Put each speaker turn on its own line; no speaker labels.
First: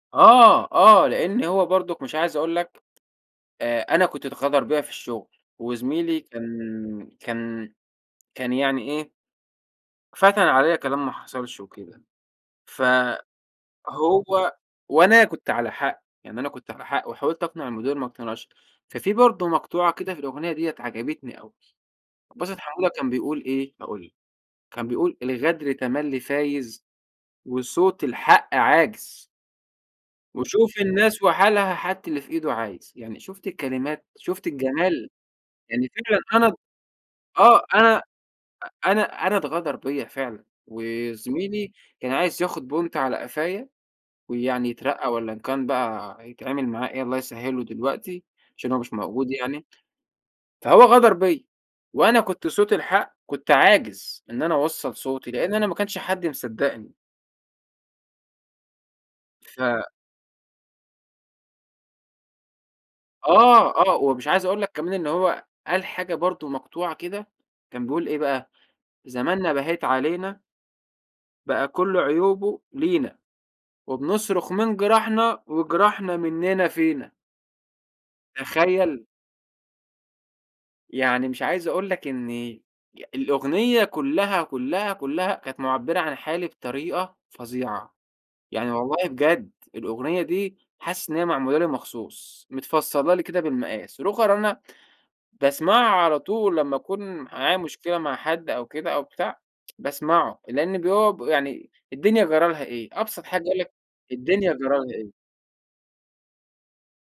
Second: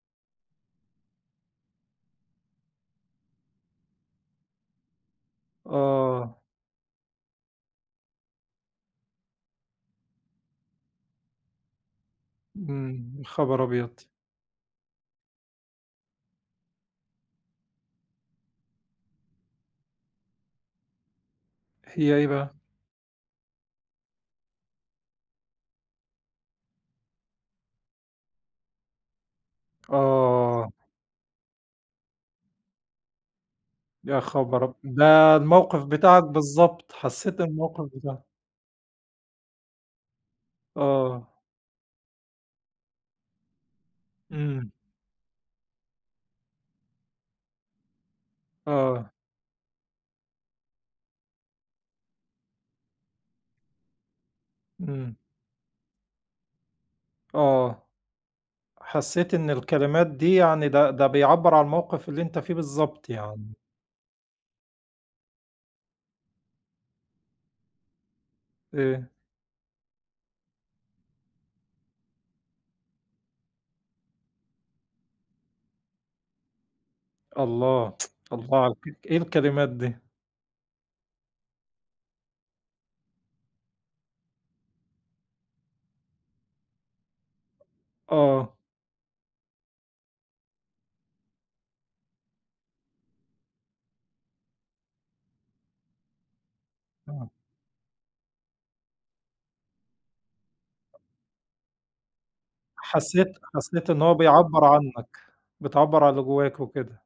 آه، آه، لإن هو برضك مش عايز أقول لك آآ، أنا كنت اتغدر بيّا في الشغل، وزميلي
آه.
كان كان كان يعني إيه، فتَن عليَّ كلام ما حصلش وكده ف
إمم، يا خبر أبيض!
هو وأنا كنت على حق، يعني أنا كنت على حق وحاولت أقنع المدير ما اقتنعش، ففي برضه مقطوعة كده في الأغنية ديَّة عجبتني أوي،
هي إيه
عبد الباسط
بقي؟
حمودة كان بيقول إيه، هاقول لك كان بيقول الغدر تملّي فايز وصوت الحق عاجز.
آه.
وشوف الناس وحالها، حتى اللي في إيده عايز. يعني شُفت الكلمات،
يا
شُفت
خبر أب
الجمال،
ده الموقف
يعني فعلًا
بتاعك
أنا ب
بالضبط، حسيت
آه،
الموقف
أنا
بتاعك.
أنا أنا اتغدر بيّا فعلًا، و
آه.
زميلي كان عايز ياخد بونت على قفايا ويعني
إمم.
يترقّى والَّا إن كان بقى يتعمِل معاه إيه الله يسهّله دلوقتي، عشان هو مش
آه.
موجود يعني، فهو غدر بيّا وأنا كنت صوت الحق، كنت عاجز إن أنا أوصّل
إمم.
صوتي لأن أنا ماكانش حد مصدّقني.
آه، حسيت إن
ف
الكلمات دي يعني ده ده بيعبر عن الموقف اللي أنت فيه بالضبط يعني.
آه، آه، و مش عايز أقول لَك كمان إن هو قال حاجة برضه مقطوعة كده، كان بيقول إيه بقى
إيه؟
زماننا بهيت علينا. بقى كل عيوبه لينا، وبنصرخ من جراحنا، وجراحنا مننا فينا.
الله، الله على
تخيل.
الك إيه الكلمات دي!
يعني مش عايز أقول لك إن الأغنية كلّها، كلّها، كلّها كانت مُعبّرة عن حالي بطريقة فظيعة
آه.
يعني والله بجد، الأغنية دي حاسس إن هي معمولة لي مخصوص، متفصّلة لي كده بالمقاس، روخر أنا باسمعه على طول، لمّا أكون
آه.
معايا مشكلة مع حد أو كده أو بتاع باسمعه لأن بيو يعني الدنيا جرى لها إيه أبسط
حسيت
حاجة يقول لك
حسيت إنه هو
الدنيا
بيعبّر
جرى لها إيه؟
عنك، بتعبّر عن اللي جوّاك وكده.